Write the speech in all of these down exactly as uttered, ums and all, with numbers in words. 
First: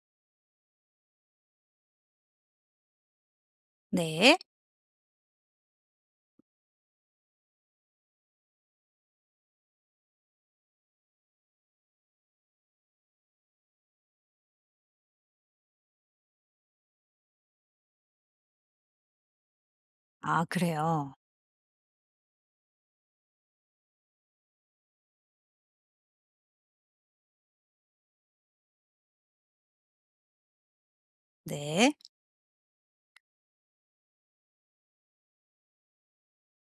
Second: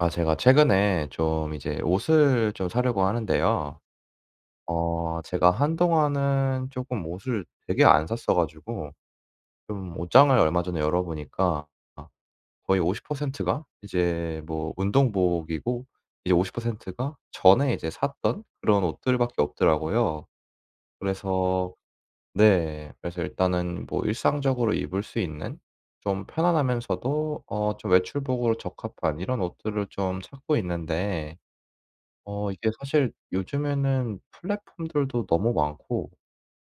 아, 제가 최근에 좀 이제 옷을 좀 사려고 하는데요. 네. 어 제가 한동안은 조금 옷을 되게 안 샀어 가지고 좀 옷장을 얼마 전에 열어 보니까 아, 거의 오십 퍼센트가 이제 뭐 운동복이고 이제 오십 퍼센트가 전에 이제 샀던 그런 옷들밖에 없더라고요. 아 그래요? 그래서, 네. 그래서 일단은 뭐 일상적으로 입을 수 있는 좀 편안하면서도 어 좀 외출복으로 적합한 이런 옷들을 좀 찾고 있는데 네. 어 이게 사실 요즘에는 플랫폼들도 너무 많고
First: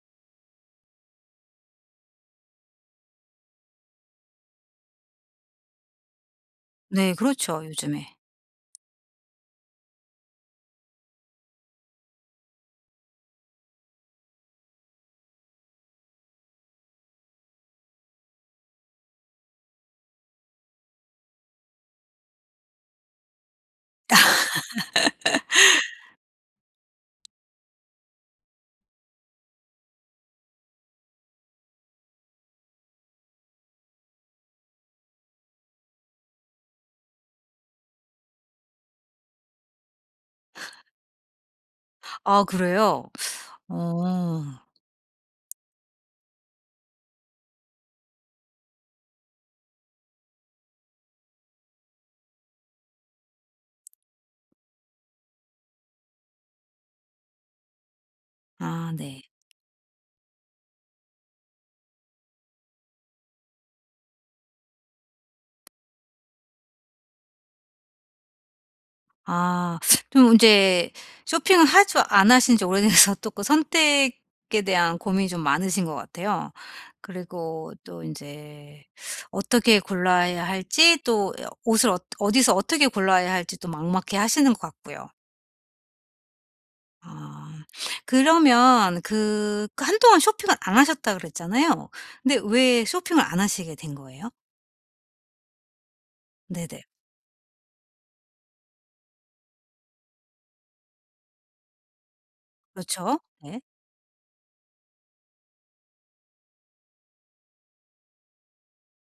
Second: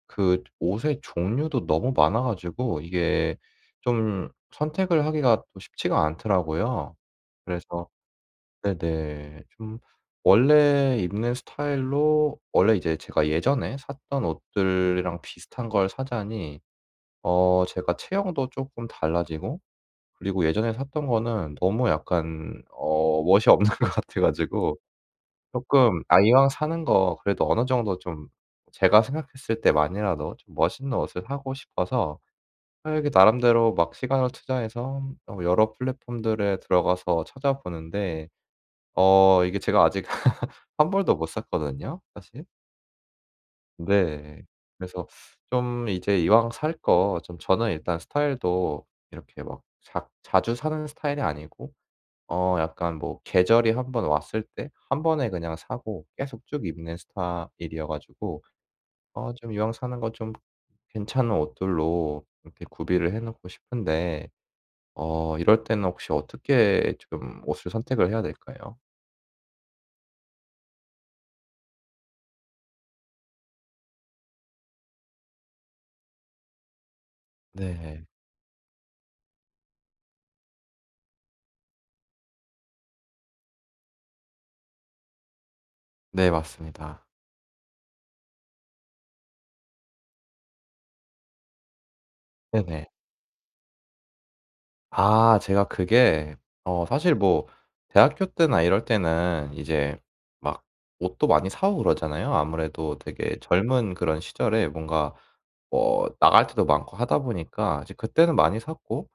그 옷의 종류도 너무 많아 가지고 이게 좀 선택을 하기가 또 쉽지가 않더라고요. 네 그렇죠 그래서, 요즘에. 네네. 좀 원래 입는 스타일로 원래 이제 제가 예전에 샀던 옷들이랑 비슷한 걸 사자니 어 제가 체형도 조금 달라지고 그리고 예전에 샀던 거는 너무 약간 어 멋이 없는 것 같아 가지고 쪼끔, 아 이왕 사는 거 그래도 어느 정도 좀 제가 생각했을 때만이라도 좀 멋있는 옷을 사고 싶어서 아이게 나름대로 막 시간을 투자해서 어 여러 플랫폼들에 들어가서 찾아보는데 어 이게 제가 아직 한 벌도 못 샀거든요 아 사실. 그래요? 어. 네. 그래서 좀 이제 이왕 살 거 좀 저는 일단 스타일도 이렇게 막 작 자주 사는 스타일이 아니고 어 약간 뭐 계절이 한번 왔을 때 한 번에 그냥 사고 계속 쭉 입는 스타일이어 가지고 아 네. 어 좀 이왕 사는 거 좀 괜찮은 옷들로 이렇게 구비를 해 놓고 싶은데 어 이럴 때는 혹시 어떻게 좀 옷을 선택을 해야 될까요? 아 좀 인제 쇼핑을 하지 안 하신 지 오래돼서 또 그 선택에 대한 고민이 좀 많으신 것 같아요. 그리고 또 네. 인제 어떻게 골라야 할지 또 어 옷을 어 어디서 어떻게 골라야 할지 또 막막해하시는 것 같고요. 네, 맞습니다. 아. 그러면 그 그 한동안 쇼핑을 안 하셨다 그랬잖아요. 근데 왜 네네. 쇼핑을 안 하시게 된 거예요? 아, 제가 그게 네네. 어 사실 뭐 대학교 때나 이럴 때는 이제 막 옷도 많이 사오고 그러잖아요. 아무래도 그렇죠. 되게 네. 젊은 그런 시절에 뭔가 뭐 나갈 때도 많고 하다 보니까 이제 그때는 많이 샀고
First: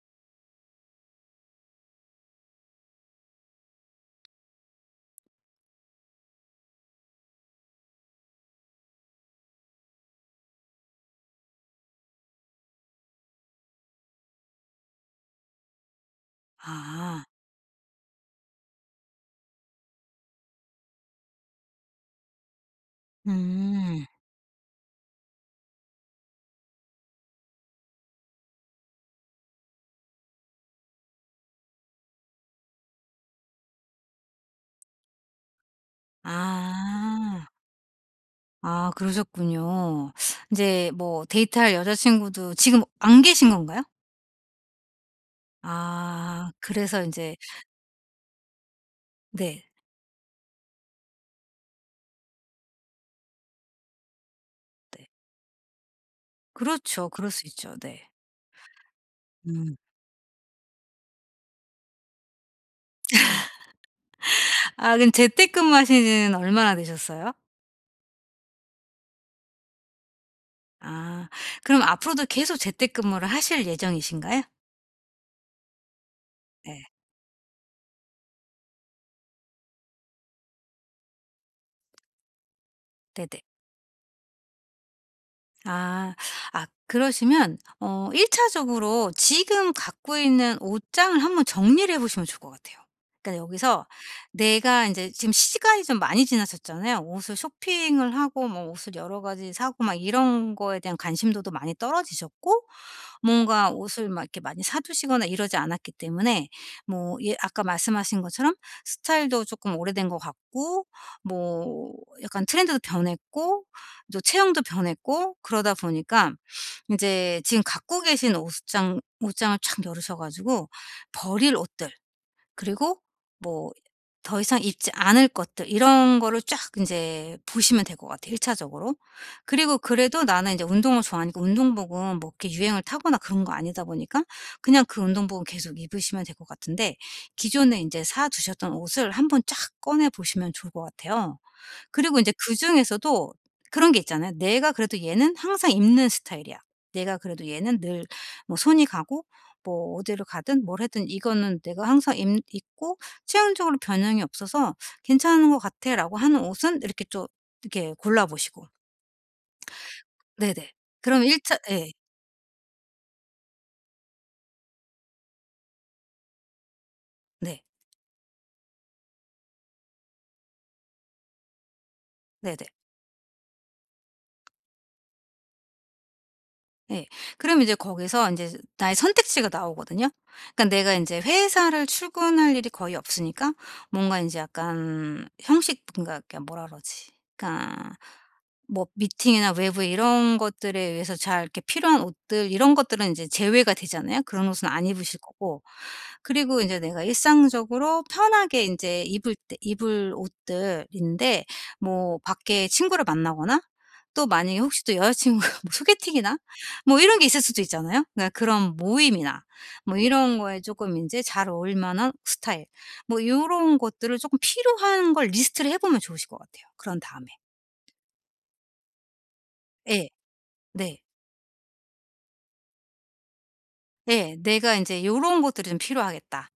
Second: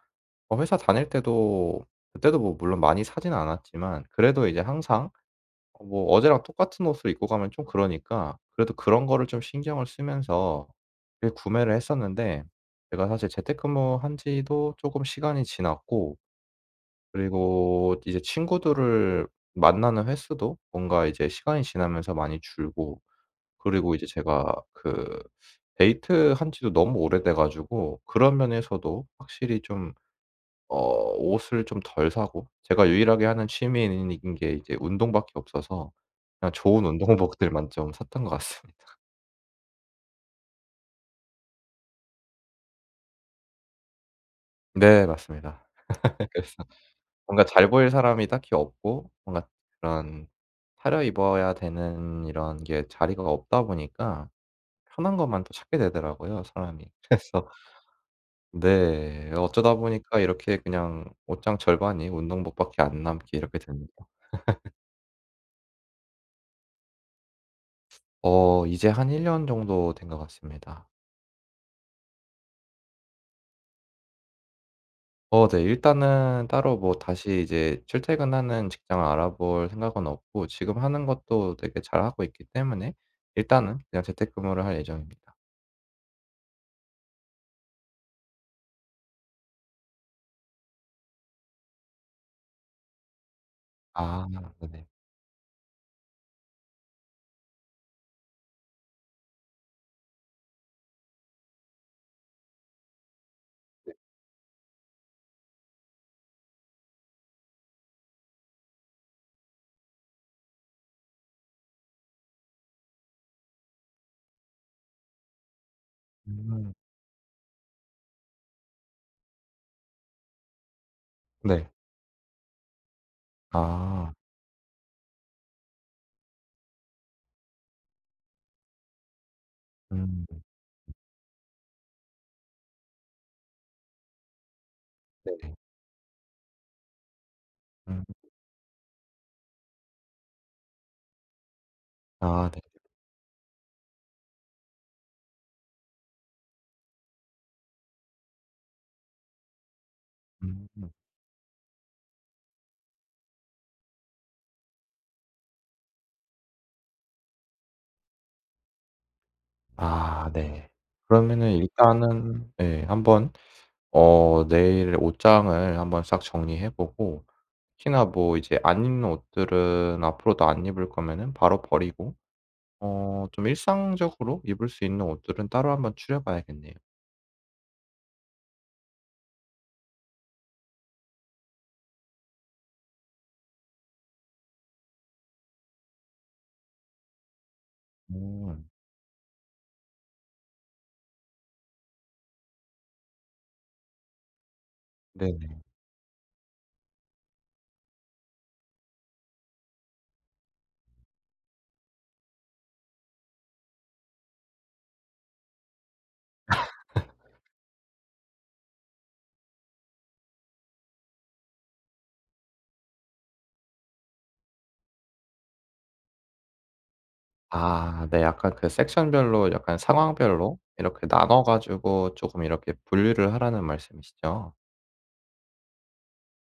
어 회사 다닐 때도 그때도 뭐 물론 많이 사진 않았지만 그래도 이제 항상 어 뭐 어제랑 똑같은 옷을 입고 가면 좀 그러니까 그래도 그런 거를 좀 신경을 쓰면서 그 구매를 했었는데 제가 사실 재택근무한 지도 쪼금 시간이 지났고 아. 그리고 이제 친구들을 만나는 횟수도 뭔가 이제 시간이 지나면서 많이 줄고 그리고 이제 음. 제가 그 데이트한 지도 너무 오래돼 가지고 그런 면에서도 확실히 좀 어 옷을 좀 덜 사고 제가 유일하게 하는 취미인 게 이제 운동밖에 없어서 그냥 좋은 아. 운동복들만 좀 샀던 것 같습니다. 아 그러셨군요. 이제 뭐 데이트할 여자친구도 지금 안 계신 건가요? 네, 맞습니다. 아 그래서 그래서 이제 뭔가 잘 보일 사람이 딱히 없고 뭔가 네. 그런 차려 입어야 되는 이런 게 자리가 없다 보니까 네. 편한 것만 또 찾게 되더라고요 사람이. 그렇죠. 그럴 수 그래서, 있죠. 네. 네. 음. 어쩌다 보니까 이렇게 그냥 옷장 절반이 운동복밖에 안 남게 이렇게 됩니다. 아 그럼 재택근무하시는 얼마나 되셨어요? 어 이제 한 일 년 정도 된 것 같습니다. 아. 그럼 앞으로도 계속 재택근무를 하실 예정이신가요? 어 네. 일단은 따로 네. 뭐 다시 이제 출퇴근하는 직장을 알아볼 생각은 없고 지금 하는 것도 되게 잘하고 있기 때문에 네네. 일단은 그냥 재택근무를 할 예정입니다. 아. 아 그러시면 어 일 차적으로 지금 갖고 있는 옷장을 한번 정리를 해 보시면 좋을 것 같아요. 그러니까 여기서 아, 내가 네네. 이제 지금 시간이 좀 많이 지나셨잖아요. 옷을 쇼핑을 하고 뭐 옷을 여러 가지 사고 막 이런 거에 대한 관심도도 많이 떨어지셨고, 뭔가 옷을 막 이렇게 많이 사두시거나 이러지 않았기 때문에. 뭐 예 아까 말씀하신 것처럼 스타일도 조금 오래된 것 같고, 뭐 약간 트렌드도 변했고 또 체형도 변했고 그러다 보니까 음. 이제 지금 갖고 계신 옷장 옷장을 쫙 열으셔 가지고 버릴 네. 옷들 그리고 뭐 아. 더 이상 입지 않을 것들 이런 거를 쫙 인제 보시면 될 것 같아요 일 차적으로. 그리고 그래도 음. 나는 인제 운동을 좋아하니까 운동복은 뭐 이렇게 유행을 타거나 그런 거 아니다 보니까 그냥 그 운동복은 네네. 계속 입으시면 될 것 같은데, 기존에 인제 음. 사 두셨던 옷을 한번 쫙 꺼내 보시면 좋을 것 같아요. 그리고 이제 아 네. 그중에서도 그런 게 있잖아요. '내가 그래도 얘는 항상 입는 스타일이야. 내가 그래도 얘는 늘 뭐 손이 가고 뭐 어디를 가든 음. 뭘 하든 이거는 내가 항상 입 입고 체형적으로 변형이 없어서 괜찮은 것 같아.'라고 하는 옷은 이렇게 좀 이렇게 골라 보시고. 아 네. 네네. 그럼 일 그러면은 차 예. 일단은 예 한번 어 내일 옷장을 한번 싹 정리해 보고 네. 특히나 뭐 이제 안 입는 옷들은 앞으로도 안 입을 거면은 바로 버리고 네네. 어 좀 일상적으로 입을 수 있는 옷들은 따로 한번 추려 봐야겠네요. 예. 그럼 이제 거기서 이제 나의 선택지가 나오거든요. 그러니까 내가 이제 회사를 출근할 일이 거의 없으니까 뭔가 이제 약간 형식 인가그 뭐라 그러지? 그러니까 음. 뭐 미팅이나 외부 이런 것들에 의해서 잘 이렇게 필요한 옷들 이런 것들은 이제 제외가 되잖아요. 그런 옷은 안 입으실 거고. 네네. 그리고 이제 내가 일상적으로 편하게 이제 입을 때 입을 옷들인데, 뭐 밖에 친구를 만나거나 또 만약에 혹시 또 여자친구가 뭐 소개팅이나 뭐 이런 게 있을 수도 있잖아요. 그러니까 그런 모임이나 뭐 이런 거에 조금 이제 잘 어울릴 만한 스타일 뭐 요런 것들을 조금 필요한 걸 리스트를 해 보면 좋으실 것 같아요 그런 다음에. 아 네. 약간 그 섹션별로 약간 예. 상황별로 네. 이렇게 나눠 가지고 조금 이렇게 분류를 하라는 예. 말씀이시죠? '내가 인제 요런 것들이 좀 필요하겠다.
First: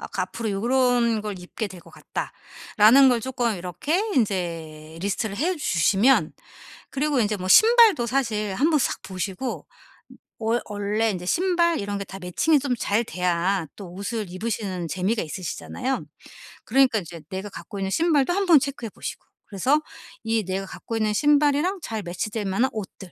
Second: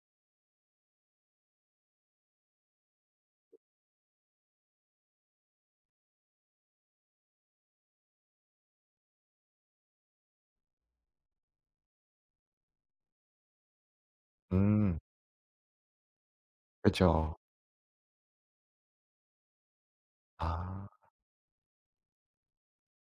아 그 앞으로 요런 걸 입게 될 것 같다.'라는 걸 쪼끔 이렇게 인제 리스트를 해 주시면, 그리고 인제 뭐 신발도 사실 한번 싹 보시고, 월- 원래 이제 신발 이런 게 다 매칭이 좀 잘 돼야 또 옷을 입으시는 음. 재미가 있으시잖아요. 그 그러니까 이제 죠 내가 갖고 있는 신발도 한번 체크해 보시고 그래서 이 내가 아 갖고 있는 신발이랑 잘 매치될 만한 옷들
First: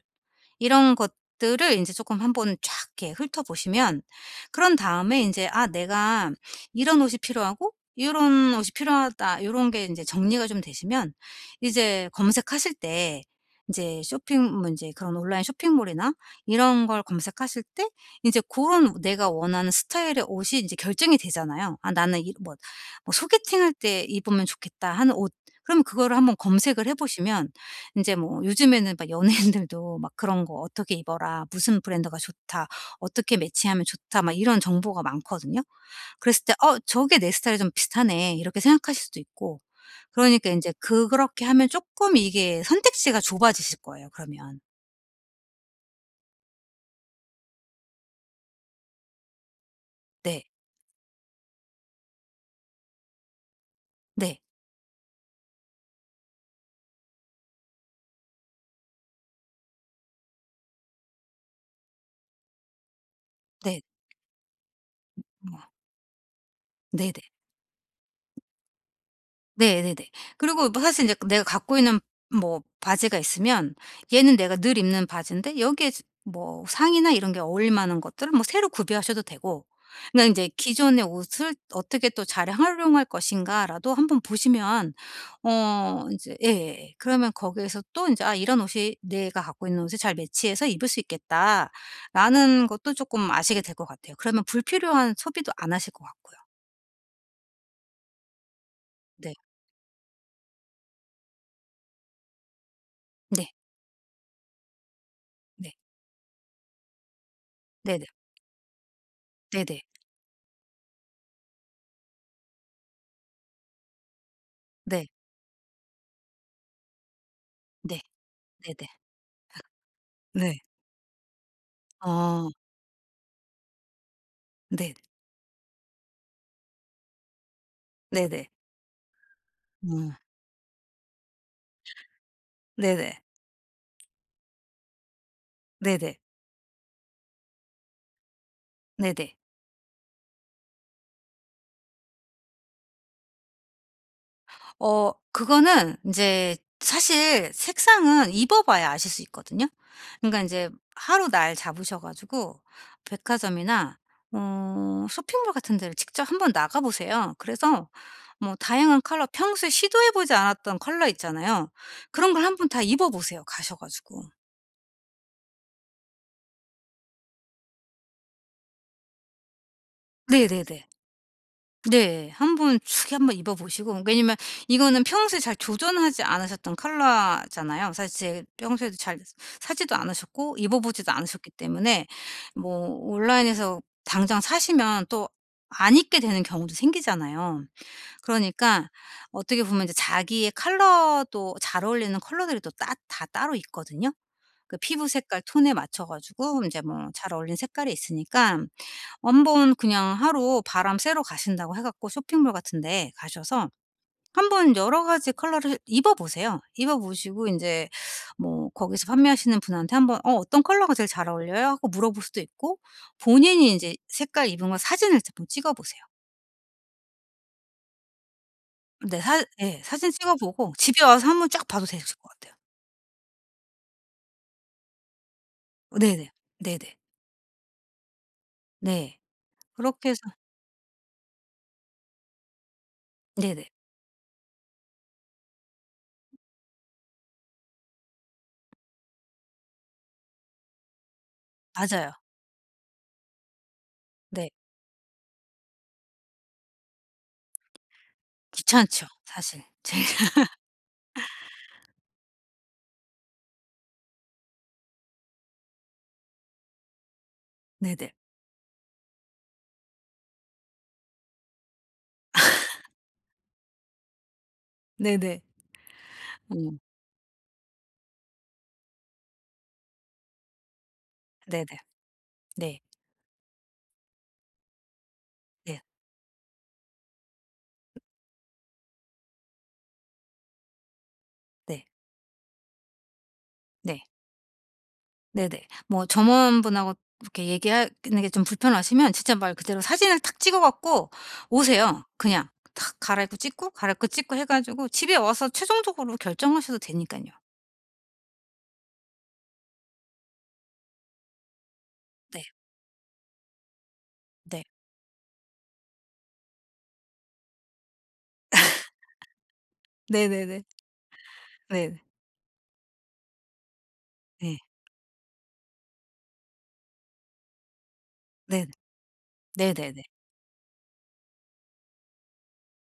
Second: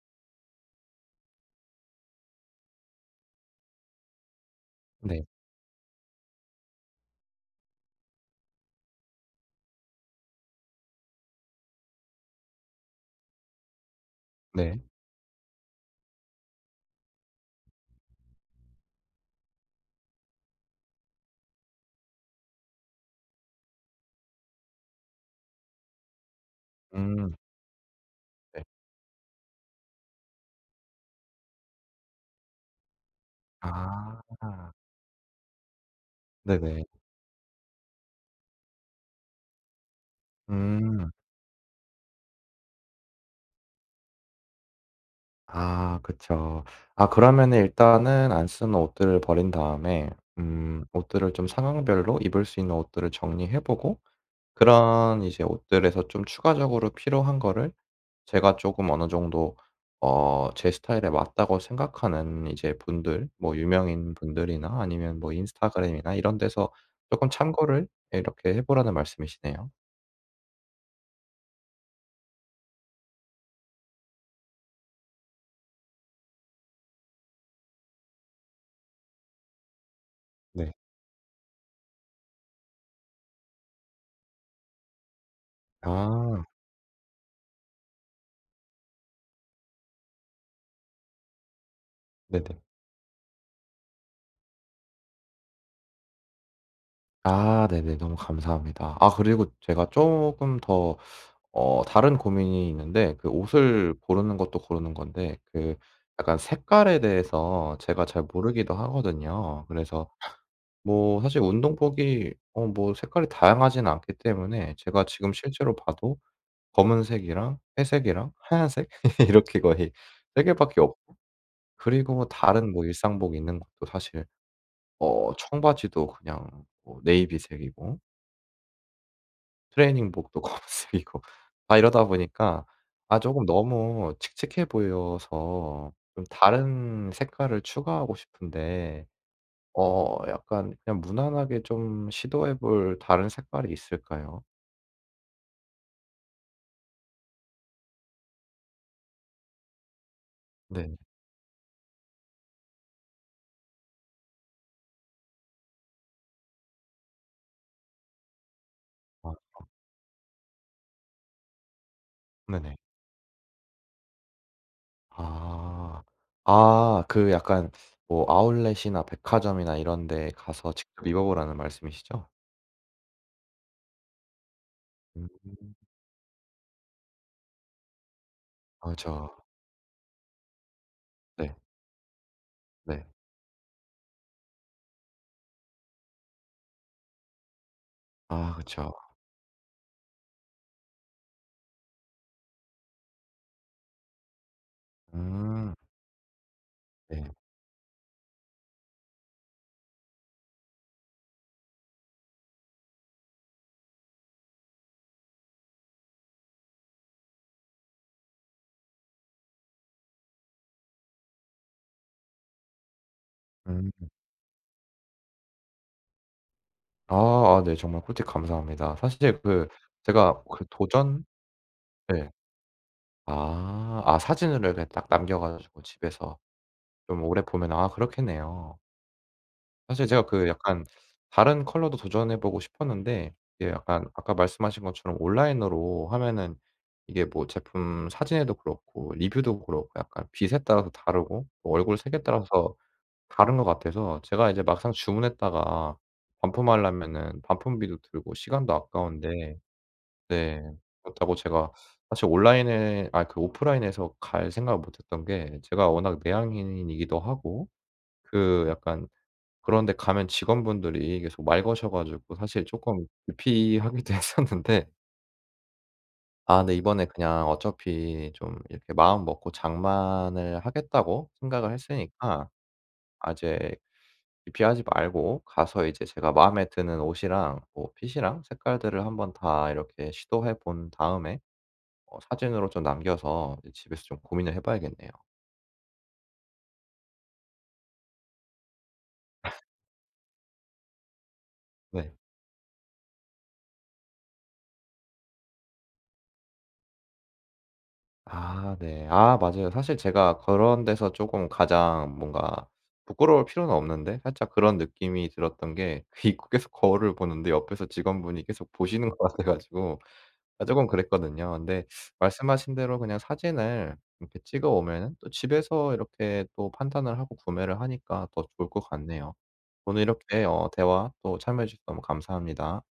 이런 것들을 이제 조금 한번 쫙 이렇게 훑어보시면, 그런 다음에 네. 이제 '아 내가 이런 옷이 필요하고 이런 옷이 필요하다.' 이런 게 이제 정리가 좀 되시면, 이제 검색하실 때 이제 쇼핑 뭐 네. 제 그런 온라인 쇼핑몰이나 이런 걸 검색하실 때 이제 그런 내가 원하는 스타일의 옷이 이제 결정이 되잖아요. '아 나는 이 뭐 뭐 소개팅할 때 입으면 좋겠다.' 하는 옷, 그럼 그거를 한번 검색을 해 음. 보시면 이제 뭐 네. 요즘에는 막 연예인들도 막 그런 거 "어떻게 입어라. 무슨 브랜드가 좋다. 어떻게 매치하면 아 좋다." 막 이런 정보가 많거든요. 그랬을 때 '어 네네. 저게 내 스타일이 좀 비슷하네.' 이렇게 생각하실 수도 있고. 그러니까 이제 그 음. 그렇게 하면 조금 이게 선택지가 좁아지실 거예요 그러면. 아 그쵸. 아 그러면은 일단은 안 쓰는 옷들을 버린 다음에 네. 음, 옷들을 좀 상황별로 입을 수 있는 옷들을 정리해 보고 네. 그런 이제 옷들에서 좀 추가적으로 필요한 거를 제가 조금 어느 정도 어 제 스타일에 맞다고 생각하는 이제 분들 뭐 네. 유명인 분들이나 아니면 뭐 뭐 인스타그램이나 이런 데서 네네. 조금 참고를 이렇게 해 보라는 말씀이시네요. 네네네. 그리고 뭐 사실 이제 내가 갖고 있는 뭐 바지가 있으면 얘는 내가 늘 입는 바지인데 여기에 지- 뭐 상의나 이런 게 어울릴 만한 것들을 뭐 새로 구비하셔도 되고. 그러니까 제 네. '기존의 옷을 어떻게 또 잘 활용할 것인가.'라도 한번 보시면 어 이제 아. 예예예. 그러면 거기에서 또 이제 '아 이런 옷이 내가 갖고 있는 옷에 잘 매치해서 입을 수 네네. 있겠다.'라는 것도 조금 아시게 될 것 같아요. 그러면 불필요한 소비도 안 하실 것 같고요. 아 네네. 너무 감사합니다. 아 네. 그리고 제가 조금더 어 다른 고민이 있는데 그 네. 옷을 고르는 것도 고르는 건데 네. 그 약간 색깔에 대해서 제가 네네. 잘 모르기도 네네. 네. 하거든요. 네. 그래서 뭐 사실 운동복이 어 뭐 색깔이 다양하진 않기 때문에 제가 네. 지금 실제로 봐도 검은색이랑 네. 회색이랑 네네. 하얀색 이렇게 거의 세 네. 개밖에 없, 그리고 뭐 아. 다른 뭐 일상복 있는 것도 사실 네. 어 청바지도 그냥 뭐 네이비색이고 네네. 음. 트레이닝복도 검은색이고 아 이러다 보니까 네네. 아 조금 너무 칙칙해 보여서 네네. 좀 다른 색깔을 추가하고 싶은데 네네. 어 약간 그냥 무난하게 좀 시도해 볼 다른 색깔이 있을까요? 어 그거는 인제 사실 색상은 입어 봐야 아실 수 있거든요. 그러니까 인제 네. 하루 날 잡으셔 가지고 백화점이나 어 쇼핑몰 같은 데를 직접 한번 나가 보세요. 그래서 뭐 다양한 컬러 아 평소에 시도해 보지 않았던 컬러 있잖아요. 그런 걸 한번 네네. 다 입어 보세요 가셔 가지고. 아. 아 그 약간 뭐 아울렛이나 백화점이나 이런 데 가서 네네네. 직접 입어 보라는 말씀이시죠? 네. 한번 크게 한번 입어 보시고, 왜냐면 이거는 음. 평소에 잘 조전하지 않으셨던 컬러잖아요. 사실 제 평소에도 잘 그죠. 사지도 않으셨고 입어 보지도 않으셨기 네. 때문에 뭐 네. 온라인에서 당장 사시면 또 안 입게 되는 경우도 생기잖아요. 아 그러니까 그쵸. 어떻게 보면 이제 자기의 컬러도 잘 어울리는 컬러들이 또 따 다 따로 있거든요. 그 피부 색깔 톤에 음. 맞춰 가지고 이제 뭐 네. 잘 어울리는 색깔이 있으니까 원본 그냥 하루 바람 쐬러 가신다고 해 갖고 쇼핑몰 같은 데 가셔서 한번 여러 가지 컬러를 입어 보세요. 입어 보시고 이제 뭐 거기서 판매하시는 분한테 한번 "어 어떤 컬러가 제일 잘 어울려요?" 하고 물어볼 수도 있고, 본인이 이 음. 제 색깔 입은 거 사진을 한번 찍어 보세요. 아 아 네. 정말 꿀팁 감사합니다. 네. 사실 사 그 예. 사진 찍어 제가 그 보고 집에 도전. 와서 한번 쫙 봐도 되실 네. 것 같아요. 아. 아 사진으로 이렇게 딱 남겨 가지고 네네. 집에서 네네. 좀 오래 보면 아 그렇겠네요. 네. 사실 그렇게 해서, 제가 그 약간 다른 컬러도 도전해 보고 싶었는데 네네. 이게 약간 아까 말씀하신 것처럼 온라인으로 하면은 이게 뭐 제품 사진에도 그렇고 리뷰도 그렇고 약간 빛에 따라서 다르고 또 얼굴 맞아요. 색에 따라서 다른 것 같아서 네. 제가 이제 막상 주문했다가 반품하려면은 반품비도 들고 시간도 귀찮죠 아까운데. 사실. 제일. 네. 그렇다고 제가 사실 온라인에 아 그 오프라인에서 갈 생각을 못 했던 게 제가 워낙 내향인이기도 하고 네네. 그 약간 그런 데 가면 직원분들이 계속 말 거셔 가지고 사실 쪼끔 기피하기도 했었는데 네네. 아 근데 음. 이번에 그냥 어차피 좀 이렇게 마음 먹고 장만을 하겠다고 네네. 생각을 했으니까 네. 아 이제 기피하지 말고 네. 가서 이제 제가 마음에 드는 옷이랑 뭐 핏이랑 색깔들을 한번 다 이렇게 시도해 본 다음에 네. 어 사진으로 좀 남겨서 이제 집에서 네. 좀 고민을 해 봐야겠네요. 네네. 뭐 점원분하고 이렇게 얘기하는 게 좀 불편하시면 진짜 말 그대로 사진을 탁 찍어 갖고 오세요. 네. 그냥 탁 갈아입고 찍고 갈아입고 찍고 해 가지고 집에 와서 최종적으로 결정하셔도 되니까요. 아 네. 아 맞아요. 사실 제가 그런 데서 조금 가장 네. 뭔가 부끄러울 필요는 없는데 살짝 네. 그런 느낌이 들었던 게 그 입구에서 거울을 보는데 옆에서 직원분이 계속 보시는 것 같아 가지고 네네네. 아금 그랬거든요. 근데 네네. 말씀하신 대로 그냥 사진을 이렇게 네. 찍어 오면은 또 집에서 이렇게 또 판단을 하고 구매를 하니까 더 좋을 네네. 것 같네요. 오늘 네네네. 이렇게 어 대화 또 참여해 주셔서 너무 감사합니다.